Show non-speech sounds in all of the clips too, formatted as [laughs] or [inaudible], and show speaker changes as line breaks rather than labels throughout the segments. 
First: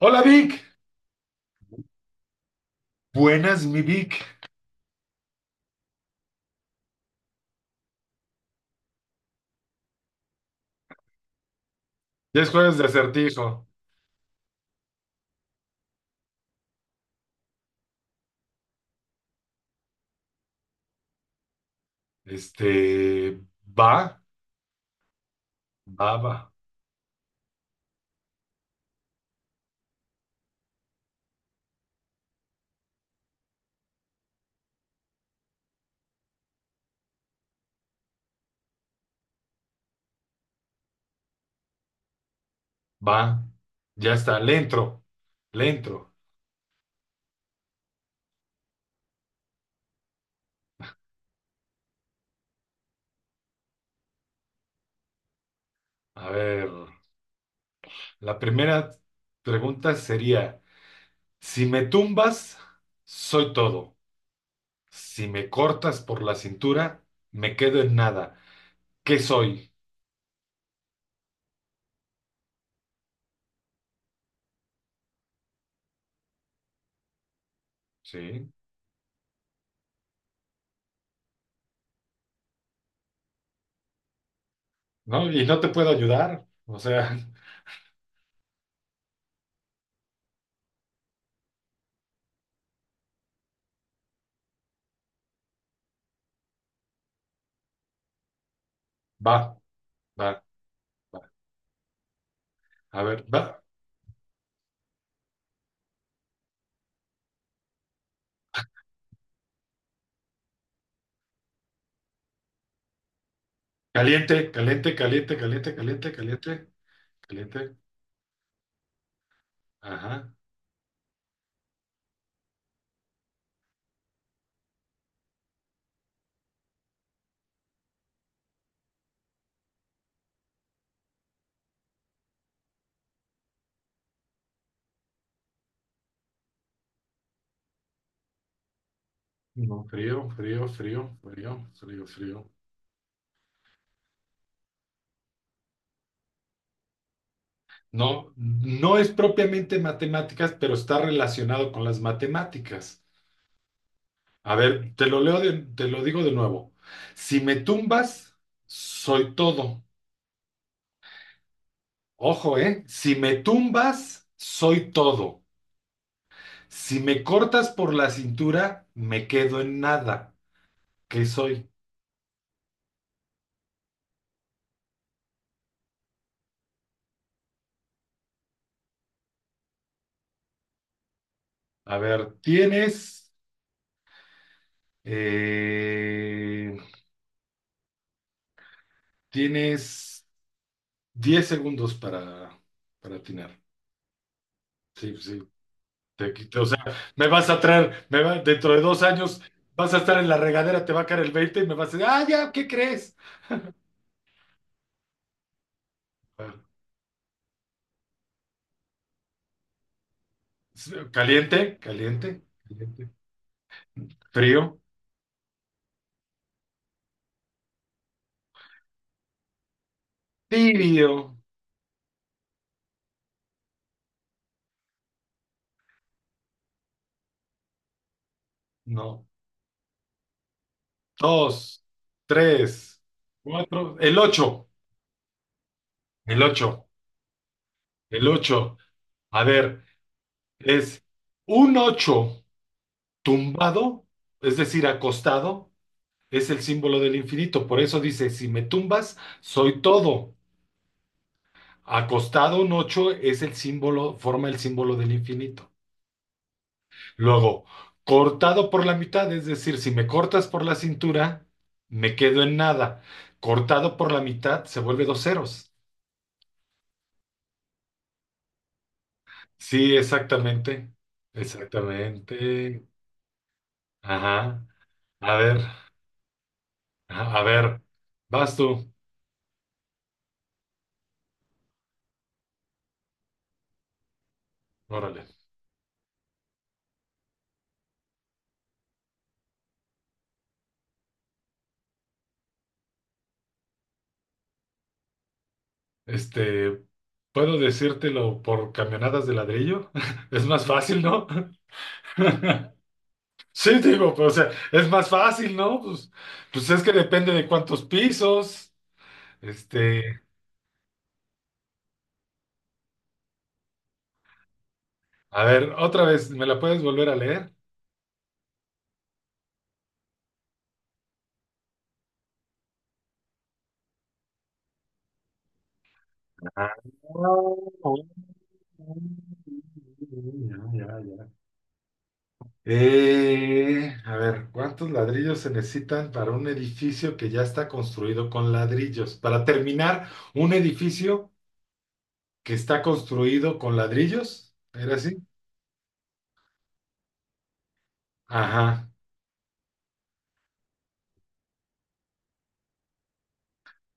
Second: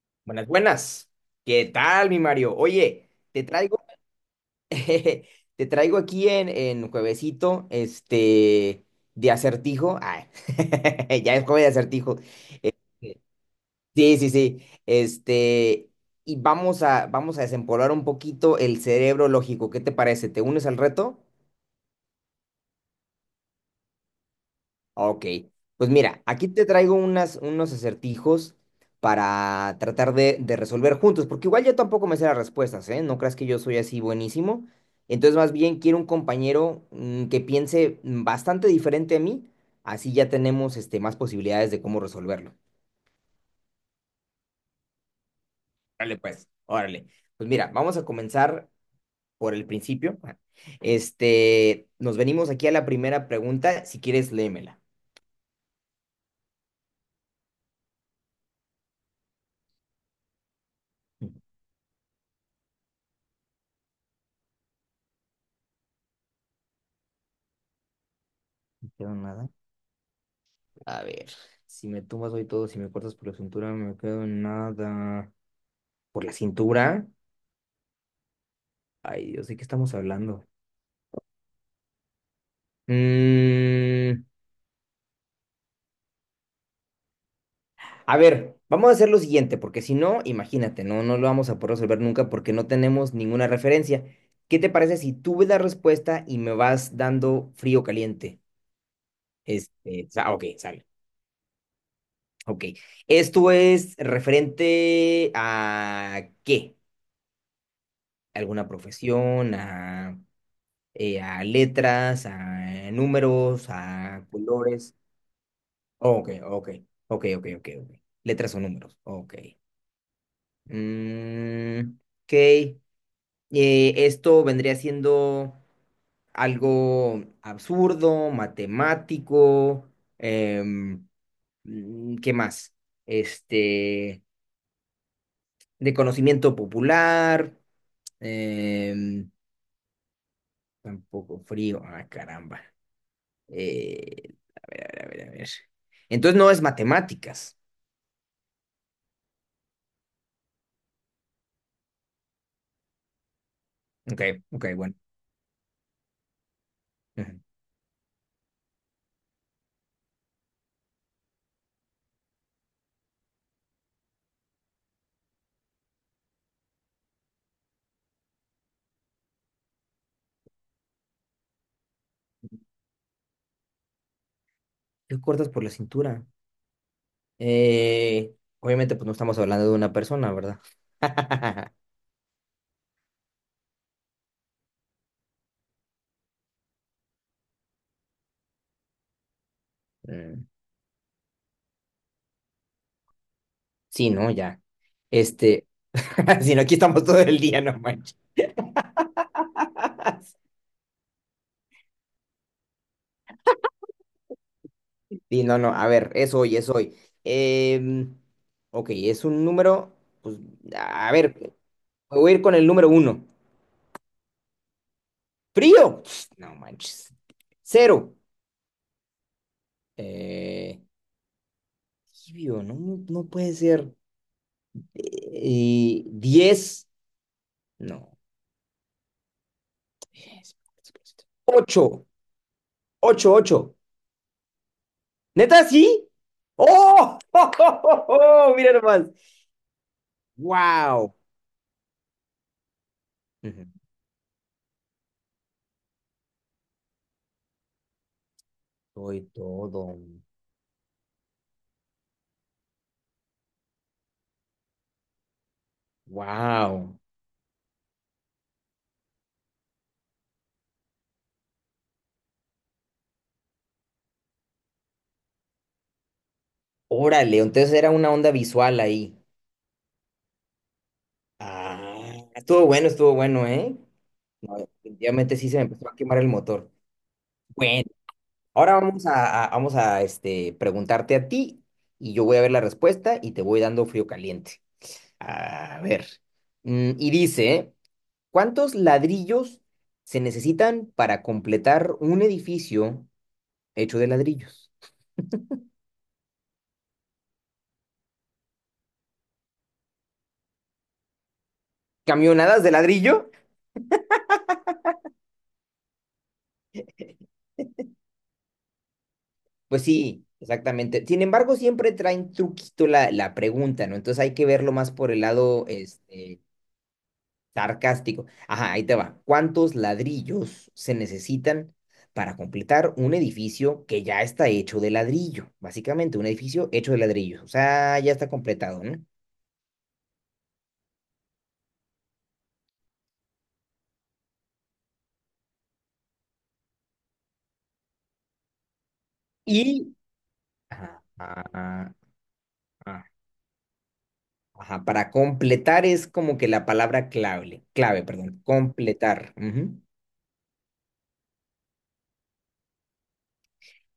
Hola
Buenas,
Vic,
buenas. ¿Qué tal, mi Mario? Oye, te
buenas mi
traigo,
Vic,
[laughs] te traigo aquí en juevesito, de acertijo. Ay, [laughs] ya es jueves de acertijo.
ya es
Este,
jueves de acertijo,
sí, sí, sí. Y vamos a desempolvar un poquito el cerebro lógico. ¿Qué te parece? ¿Te unes al reto?
este, va,
Ok, pues
va,
mira,
va,
aquí te traigo unos acertijos para tratar de resolver juntos, porque igual yo tampoco me sé las respuestas, ¿eh? No creas que yo soy así buenísimo. Entonces, más bien quiero un compañero que piense bastante diferente a mí, así ya tenemos más posibilidades de cómo resolverlo.
va, ya está, le entro,
Órale. Pues mira, vamos a comenzar por el principio. [laughs] Nos venimos aquí a la primera pregunta, si quieres, léemela.
a ver, la primera pregunta sería,
[laughs]
si me tumbas, soy todo, si me cortas por la cintura, me quedo en nada,
No queda
¿qué
nada.
soy?
A ver, si me tumbas hoy todo, si me cortas por la cintura, no me quedo en nada. ¿Por la cintura?
Sí,
Ay, Dios, ¿de qué estamos hablando? Mm,
¿no? Y no te puedo ayudar, o sea,
a ver, vamos a hacer lo siguiente, porque si no, imagínate, no lo vamos a poder resolver nunca porque no tenemos ninguna referencia. ¿Qué te parece si tú ves la respuesta y me vas dando frío o caliente?
[laughs] va, va,
Ok, sale.
va,
Ok.
a ver,
¿Esto
va,
es referente a qué? ¿Alguna profesión? ¿A...? A letras, a números, a
caliente, caliente,
colores.
caliente, caliente, caliente,
Oh, Ok,
caliente.
ok, ok, ok, ok,
Caliente,
ok. Letras o números. Ok.
ajá.
Mm, ok. Esto vendría siendo algo absurdo, matemático. em, ¿Qué más? Este, de conocimiento popular. em,
No, frío, frío, frío,
Tampoco
frío,
frío.
frío,
Ah,
frío.
caramba. Eh, a ver, a ver, a ver. A ver. Entonces no es matemáticas.
No, no es propiamente matemáticas, pero está relacionado con las matemáticas.
Ok,
A
ok,
ver,
bueno.
te lo leo te lo digo de nuevo. Si
Ujú.
me tumbas, soy todo. Ojo, ¿eh? Si me tumbas, soy todo. Si me cortas por la cintura, me quedo en nada. ¿Qué soy?
¿Qué cortas por la cintura? Eh, Obviamente, pues no estamos hablando de una persona, ¿verdad? [laughs]
A ver, eh, tienes
Mm,
10 segundos para atinar.
sí, no, ya.
Sí, pues sí,
Este,
te
[laughs] si
quito.
no,
O
aquí
sea,
estamos todo
me
el
vas a
día, no
traer,
manches.
dentro de 2 años vas a estar en la regadera, te va a caer el veinte y me vas a decir, ah, ya, ¿qué crees?
Sí, no, no, a ver, es
Ah,
hoy, es hoy. Em, ok, es un número, pues,
sí,
a ver,
caliente,
me voy a
caliente,
ir con el número
caliente.
uno.
Frío,
Frío. No manches. Cero. Eh,
tibio.
tibio, no, no no puede ser. Y diez. No.
No. Dos,
Ocho.
tres,
Ocho, ocho.
cuatro, el ocho,
¿Neta sí?
el ocho,
¡Oh! [laughs] ¡Oh, oh, oh,
el
oh! Mira
ocho.
nomás.
A ver, es
¡Wow!
un ocho tumbado, es decir, acostado es el símbolo del infinito. Por eso dice, si me tumbas,
Soy
soy
todo.
todo. Acostado un 8 es el símbolo, forma el símbolo del infinito.
¡Wow!
Luego, cortado por la mitad, es decir, si me cortas por la cintura, me quedo en nada. Cortado por la mitad se vuelve dos ceros.
Órale, entonces era una onda visual ahí.
Sí, exactamente.
Ah,
Exactamente.
estuvo bueno, ¿eh? No,
Ajá. A
definitivamente sí se
ver,
me empezó a quemar el motor.
ajá, a ver,
Bueno.
vas
Ahora
tú.
vamos a preguntarte a ti y yo voy a ver la respuesta y te voy dando frío caliente.
Órale.
A ver. Y dice, ¿cuántos ladrillos se necesitan para completar un edificio hecho de ladrillos?
Este, Puedo decírtelo por camionadas de ladrillo. [laughs] Es más fácil, ¿no? [laughs]
¿Camionadas de ladrillo?
Sí, digo, pues, o sea, es más fácil, ¿no? Pues es que depende de cuántos pisos.
Pues
Este,
sí, exactamente. Sin embargo, siempre traen truquito la pregunta, ¿no? Entonces hay que verlo más por el
a
lado
ver, otra vez, ¿me la puedes volver a leer?
sarcástico. Ajá, ahí te va. ¿Cuántos ladrillos se necesitan para completar un edificio que ya está hecho de ladrillo? Básicamente, un edificio
Ah,
hecho de ladrillos. O sea, ya está completado, ¿no?
ya, ya, ya. A ver, ¿cuántos ladrillos se necesitan para un edificio que ya está construido con ladrillos? Para
Y...
terminar un
Ajá,
edificio
ajá,
que está
ajá,
construido con ladrillos,
ajá,
¿era
para
así?
completar es como que la palabra clave, clave, perdón,
Ajá,
completar. Ujú.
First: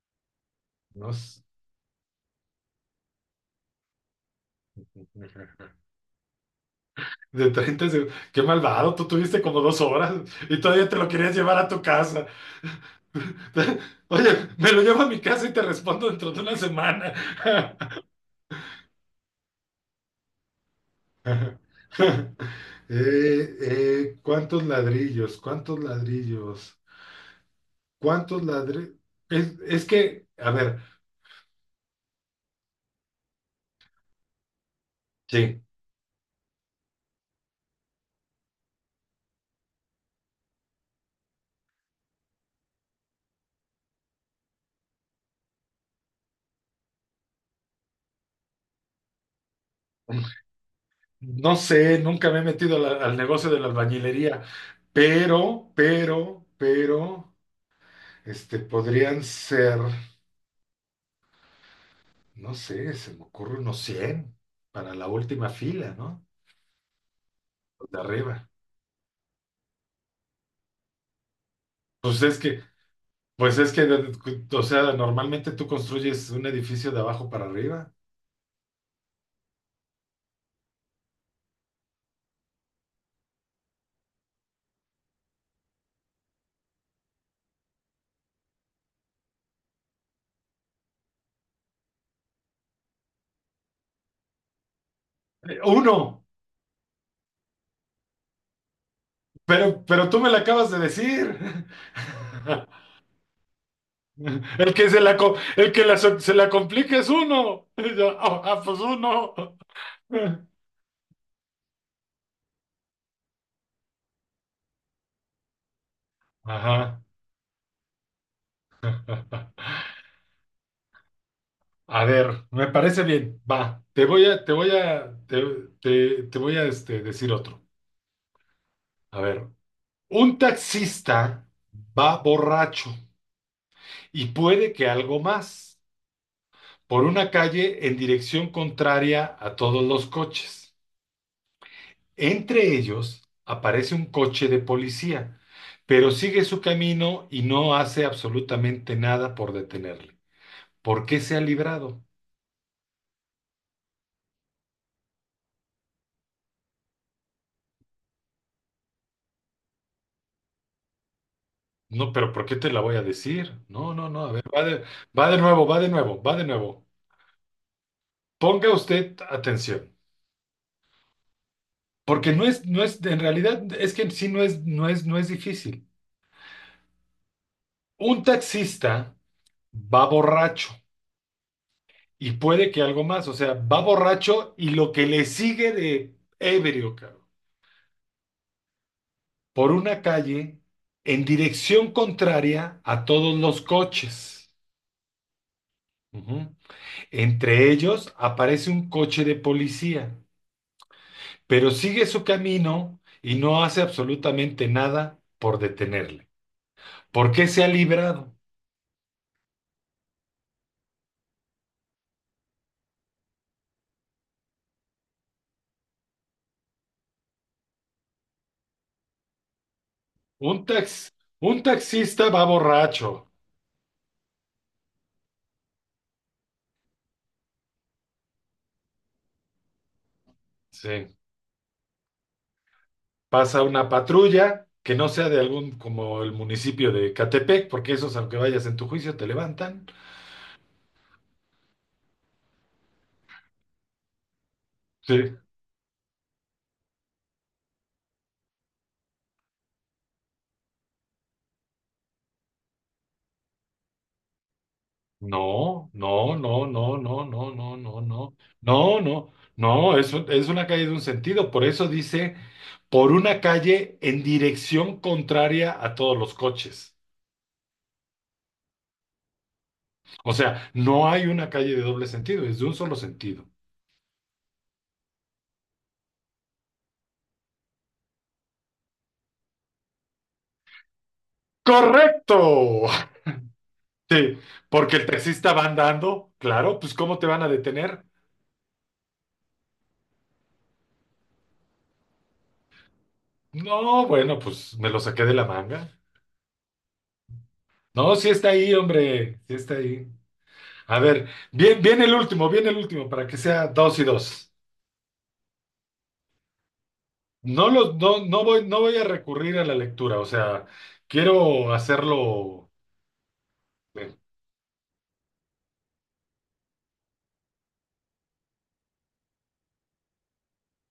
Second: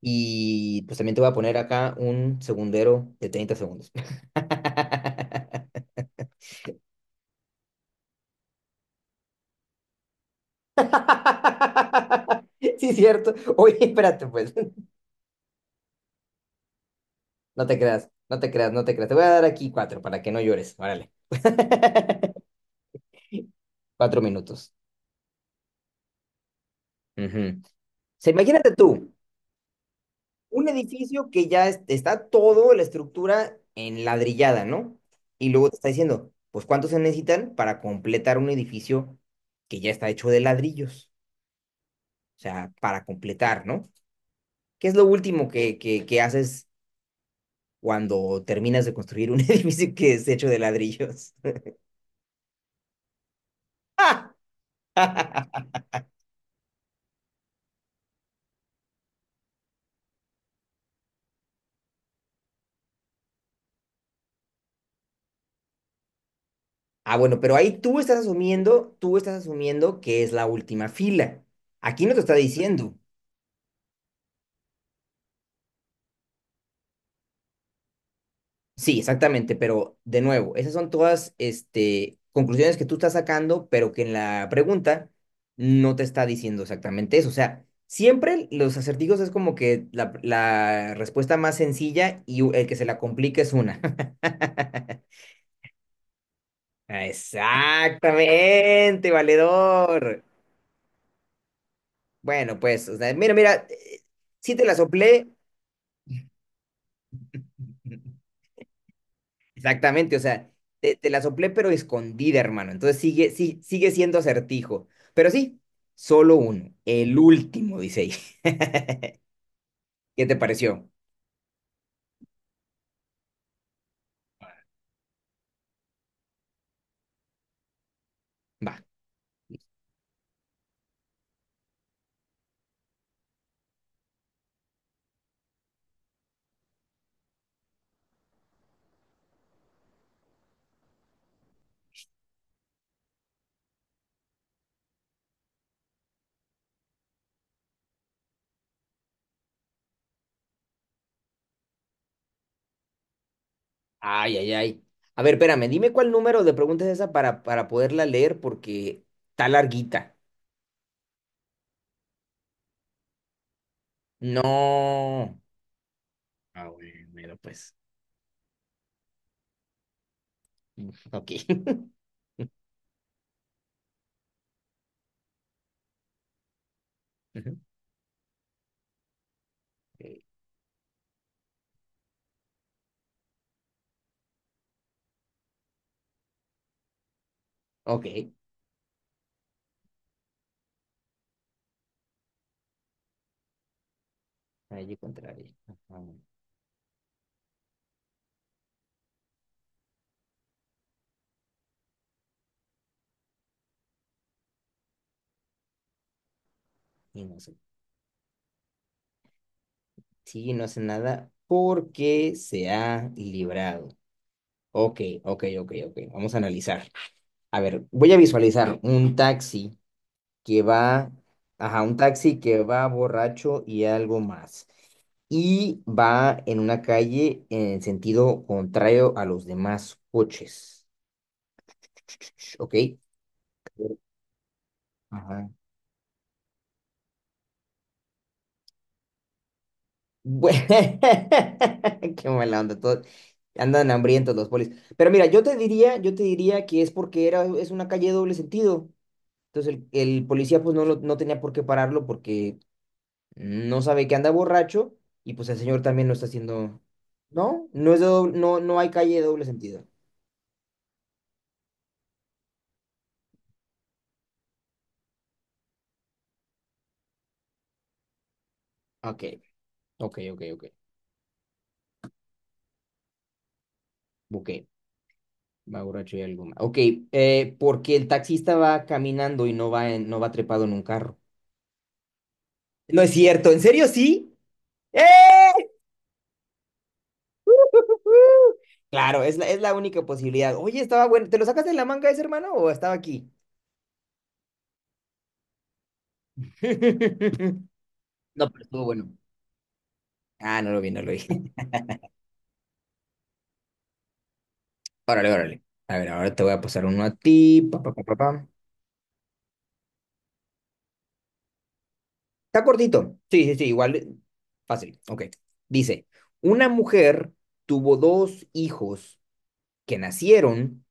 Y pues
no
también te voy a
sé.
poner acá un segundero de 30 segundos.
Ajá.
[laughs]
De 30 segundos. Qué malvado, tú tuviste como 2 horas y todavía te lo querías llevar a tu casa.
Sí, cierto. Oye,
[laughs]
espérate,
Oye,
pues.
me lo llevo a mi casa y te respondo dentro de una semana.
No te creas, no te creas, no te creas. Te voy a dar aquí cuatro para que no llores. Órale.
[laughs]
[laughs] Cuatro
¿Cuántos
minutos.
ladrillos? ¿Cuántos ladrillos?
Ujú. O sea,
¿Cuántos
imagínate
ladrillos?
tú,
Es que, a
un
ver,
edificio que ya está todo la estructura en ladrillada, ¿no? Y
sí.
luego te está diciendo, pues ¿cuántos se necesitan para completar un edificio que ya está hecho de ladrillos? O sea, para completar, ¿no? ¿Qué es lo último que haces cuando terminas de construir un [laughs] edificio que es hecho de ladrillos?
No sé, nunca me he metido al negocio de la albañilería,
[laughs]
pero, podrían ser, no sé, se me ocurre unos 100 para la última fila, ¿no?
Ah, bueno, pero ahí
Los
tú
de
estás
arriba.
asumiendo, que es la última fila. Aquí no te
Pues
está
es que,
diciendo.
pues es que, o sea, normalmente tú construyes un edificio de abajo para arriba.
Sí, exactamente, pero de nuevo, esas son todas, conclusiones que tú estás sacando, pero que en la pregunta no te está diciendo exactamente eso. O sea, siempre los acertijos es como que la respuesta más sencilla y el que se la complica es una.
Uno,
[laughs] Exactamente,
pero tú
valedor.
me lo acabas de decir.
Bueno, pues,
[laughs]
o sea, mira, mira, sí te
El
la
que
soplé,
se la complica es uno. [laughs] Y yo,
[laughs]
pues uno.
exactamente, o sea, te la soplé pero escondida, hermano. Entonces sigue, sí, sigue siendo acertijo. Pero sí, solo uno,
Ajá.
el último, dice ahí. [laughs] ¿Qué te pareció?
A ver, me parece bien. Va, te voy a decir otro.
Va.
A ver, un taxista va borracho y puede que algo más por una calle en dirección contraria a todos los coches. Entre ellos aparece un coche de policía, pero sigue su camino y no hace absolutamente nada por detenerle. ¿Por qué se ha librado?
Ay, ay, ay. A ver, espérame, dime cuál número de preguntas es esa para poderla leer porque está larguita.
No, pero ¿por qué te la voy a decir? No, no, no, a ver, va de
No.
nuevo, va de nuevo, va de
Ah,
nuevo.
bueno, mira, pues.
Ponga usted atención,
Ok. [laughs]
porque no es, en realidad es que en sí no es difícil.
Ujú.
Un taxista va borracho y puede que algo más, o sea, va borracho y lo que le sigue de ebrio, cabrón,
Ok.
por una calle en dirección contraria a todos los coches.
Allí contrario. Ajá.
Ujú. Entre ellos aparece un coche de policía, pero sigue su camino y no hace absolutamente nada por detenerle.
Y
¿Por
no
qué
sé.
se ha librado?
Sí, no hace nada porque se ha librado. Ok, ok, ok, ok. Vamos a analizar. A ver, voy a visualizar un taxi
Un
que
tax,
va,
un
ajá, un
taxista
taxi
va
que va
borracho.
borracho y algo más. Y va en una calle en sentido contrario a los demás coches.
Sí.
[tsk] Ok.
Pasa una patrulla que no sea de
Ajá.
algún, como el municipio de Catepec, porque esos, aunque vayas en tu juicio, te levantan.
Bue- [laughs] Qué mala onda, todo andan hambrientos los polis. Pero mira,
Sí.
yo te diría que es porque es una calle de doble sentido. Entonces el policía pues no, no tenía por qué pararlo porque no sabe que anda borracho y pues el señor
No,
también lo está
no, no,
haciendo.
no, no, no,
No,
no,
no es
no,
de doble-
no.
no, no hay
No,
calle de
no,
doble sentido.
no, es una calle de un sentido. Por eso dice, por una calle en dirección contraria a todos los coches.
Ok, ok,
O
ok, ok.
sea, no hay una calle de doble sentido, es de un solo sentido.
Ok, va borracho y algo más. Ok, porque el taxista va caminando y no va no va trepado en un carro.
¡Correcto!
No
[laughs]
es cierto, ¿en serio
Sí,
sí?
porque
¡Eh!
el taxista va andando, claro, pues ¿cómo te van a detener?
Claro, es la única posibilidad. Oye, estaba bueno. ¿Te lo sacaste de la manga ese hermano o estaba aquí?
No, bueno, pues me lo saqué de la manga.
[laughs]
No, sí
No,
está
pero
ahí,
estuvo bueno.
hombre, sí está ahí.
Ah, no lo vi,
A
no lo
ver,
vi. [laughs]
bien, bien el último, para que sea dos y dos.
Órale, órale. A ver, ahora te voy a pasar uno a ti.
No
Pa, pa,
los,
pa, pa,
no, no
pam.
voy, no voy a recurrir a la lectura, o sea, quiero
Está
hacerlo.
cortito. Sí, sí, sí, igual.
eh,
Fácil. Ok. Dice, una mujer tuvo dos hijos que nacieron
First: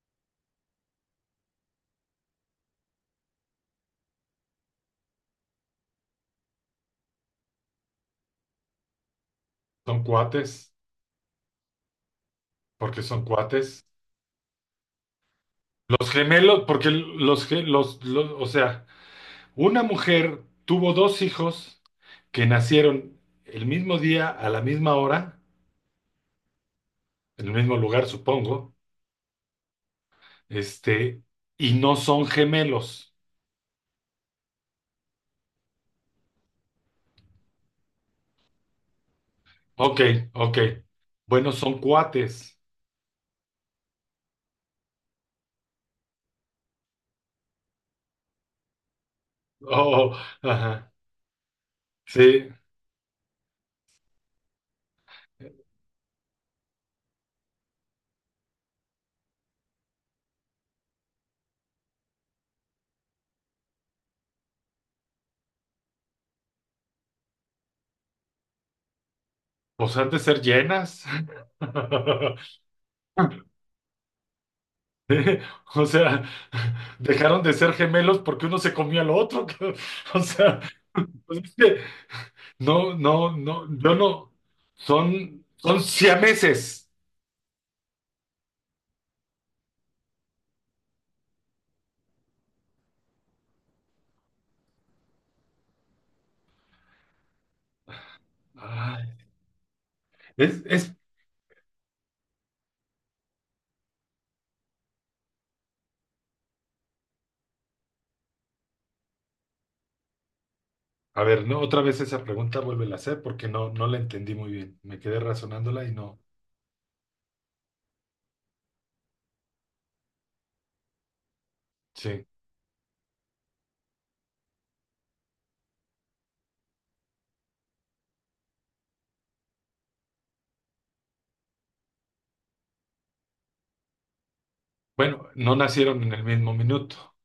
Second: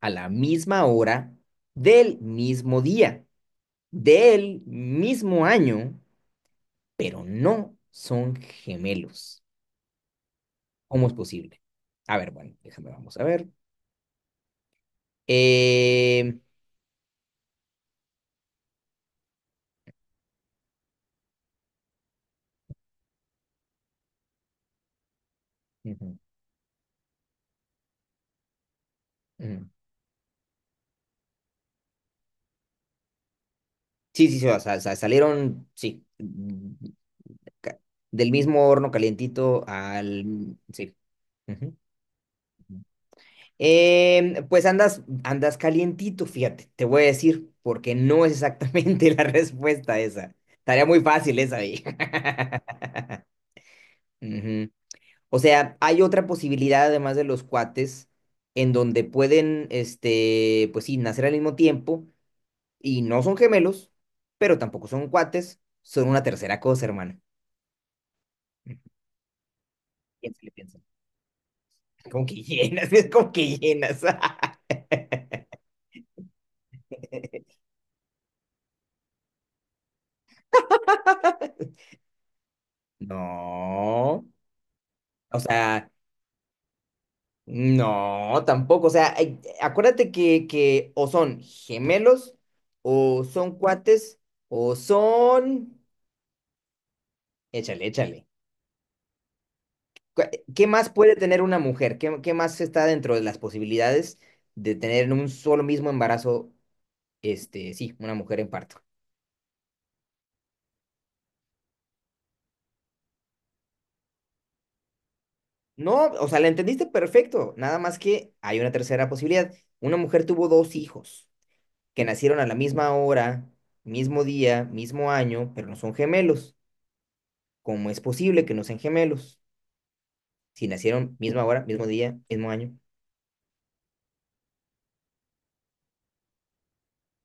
a la misma hora, del mismo día, del mismo año, pero no son gemelos.
Son cuates,
¿Cómo es posible? A ver, bueno, déjame,
porque
vamos
son
a ver.
cuates. Los
Eh,
gemelos, porque los, o sea. Una mujer tuvo dos hijos que nacieron el mismo día, a la misma hora,
ujú,
en el mismo lugar, supongo,
ujú.
este, y no son gemelos.
Sí, sí, sí, o sea, salieron, sí, mm, ca- del mismo horno calientito
Ok,
al...
ok.
Sí.
Bueno,
Ujú.
son cuates.
Ujú. Pues andas calientito, fíjate, te voy a decir, porque no es exactamente [laughs] la respuesta
Oh,
esa. Estaría
ajá.
muy fácil esa ahí.
Sí.
[laughs] Ujú. O sea, hay otra posibilidad además de los cuates en donde pueden, pues sí, nacer al mismo tiempo y no son gemelos, pero tampoco son cuates, son una tercera cosa, hermano. Mm,
Pues han de ser
Piénsale, piénsale.
llenas.
[laughs] Como que
[laughs]
llenas, [laughs] es como que llenas. [laughs]
¿Eh? O sea, dejaron de ser gemelos porque uno se comió al otro. [laughs] O sea, pues es que no, no, no, yo
No,
no.
o
Son
sea,
siameses.
no, tampoco. O sea, ay, acuérdate que o son gemelos, o son cuates, o son... Échale, échale.
Ay,
cu-
es,
¿Qué más
es,
puede tener una mujer? ¿Qué más está dentro de las posibilidades de tener en un solo mismo embarazo, sí, una mujer en parto?
a ver, no, otra vez esa pregunta vuelve a hacer porque no la entendí muy bien. Me quedé razonándola y
No,
no.
o sea, la entendiste perfecto. Nada más que hay una tercera posibilidad. Una mujer tuvo dos hijos que
Sí.
nacieron a la misma hora, mismo día, mismo año, pero no son gemelos. ¿Cómo es posible que no sean gemelos? Si nacieron misma hora, mismo día, mismo año.
Bueno, no nacieron en el mismo minuto.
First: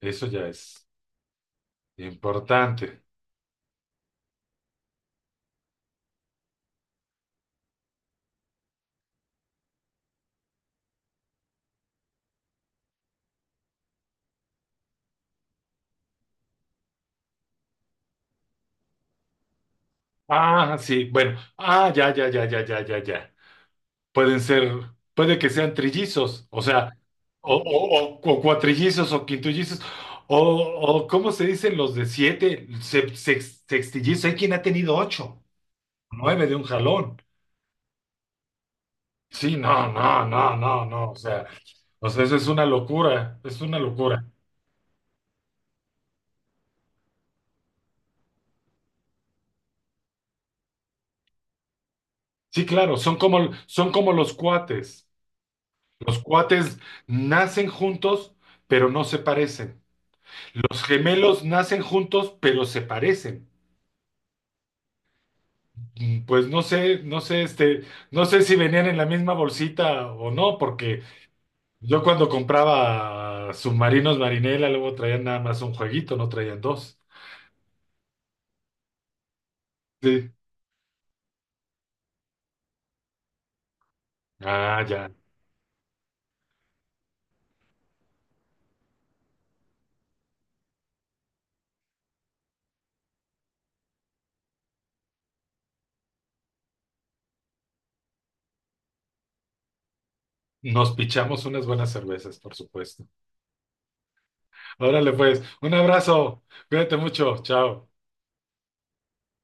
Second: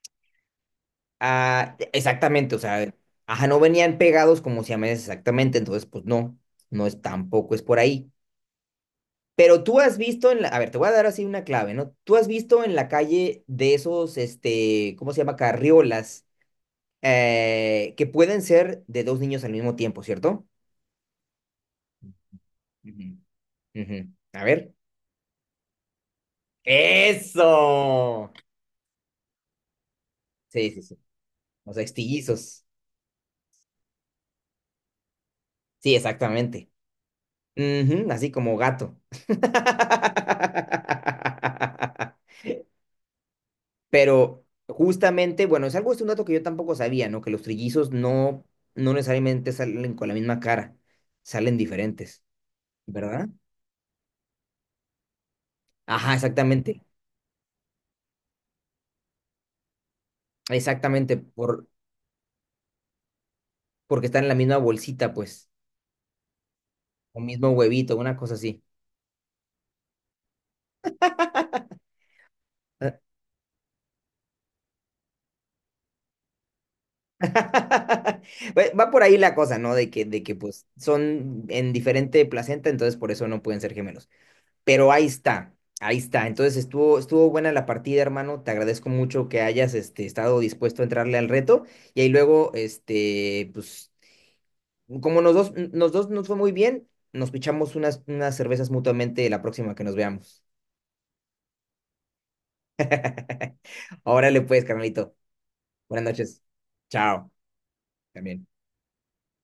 Eso ya es
Ah, e, exactamente, o sea,
importante.
ajá, no venían pegados como siameses exactamente, entonces pues no, no es tampoco es por ahí. Pero tú has visto a ver, te voy a dar así una clave, ¿no? Tú has visto en la calle de esos, ¿cómo se llama? Carriolas, que pueden ser de dos niños al mismo tiempo, ¿cierto?
Ah, sí, bueno. Ah, ya, ya, ya, ya, ya, ya,
Ujú.
ya.
Ujú.
pueden
A
ser,
ver.
Puede que sean trillizos, o sea, o, o, o-
¡Eso!
o cuatrillizos o quintillizos.
Sí, sí, sí.
O ¿Cómo se
O
dicen
sea,
los de
estillizos.
siete? Sextillizos, hay quien ha tenido ocho,
Sí,
nueve de un
exactamente.
jalón.
Ujú, así como gato.
Sí, no, no, no, no, no, o sea, eso
[laughs]
es una locura, es una locura.
Pero justamente, bueno, es algo, es un dato que yo tampoco sabía, ¿no? Que los trillizos no, no necesariamente salen con la misma cara, salen diferentes,
Sí, claro, son
¿verdad?
como, son como los cuates.
Ajá,
Los cuates
exactamente,
nacen juntos, pero no se parecen. Los
exactamente,
gemelos
por,
nacen juntos, pero se parecen.
porque están en la misma bolsita, pues,
Pues no sé, no
o
sé,
mismo
este,
huevito, una
no
cosa
sé si
así.
venían en la misma bolsita o no, porque yo cuando compraba submarinos Marinela, luego traían nada más un jueguito, no traían dos.
[laughs] Pues, va por ahí la cosa, ¿no? De que, de
Sí.
que pues son en diferente placenta, entonces por eso no pueden ser gemelos.
Ah,
Pero ahí
ya.
está, ahí está. Entonces estuvo buena la partida, hermano. Te agradezco mucho que hayas estado dispuesto a entrarle al reto. Y ahí luego, pues, como nos dos nos fue muy bien, nos pichamos unas cervezas mutuamente la próxima que nos veamos.
Nos pichamos unas buenas cervezas, por supuesto.
[laughs] Órale pues,
Órale,
carnalito.
pues, un
Buenas
abrazo.
noches.
Cuídate
Chao.
mucho. Chao.
También.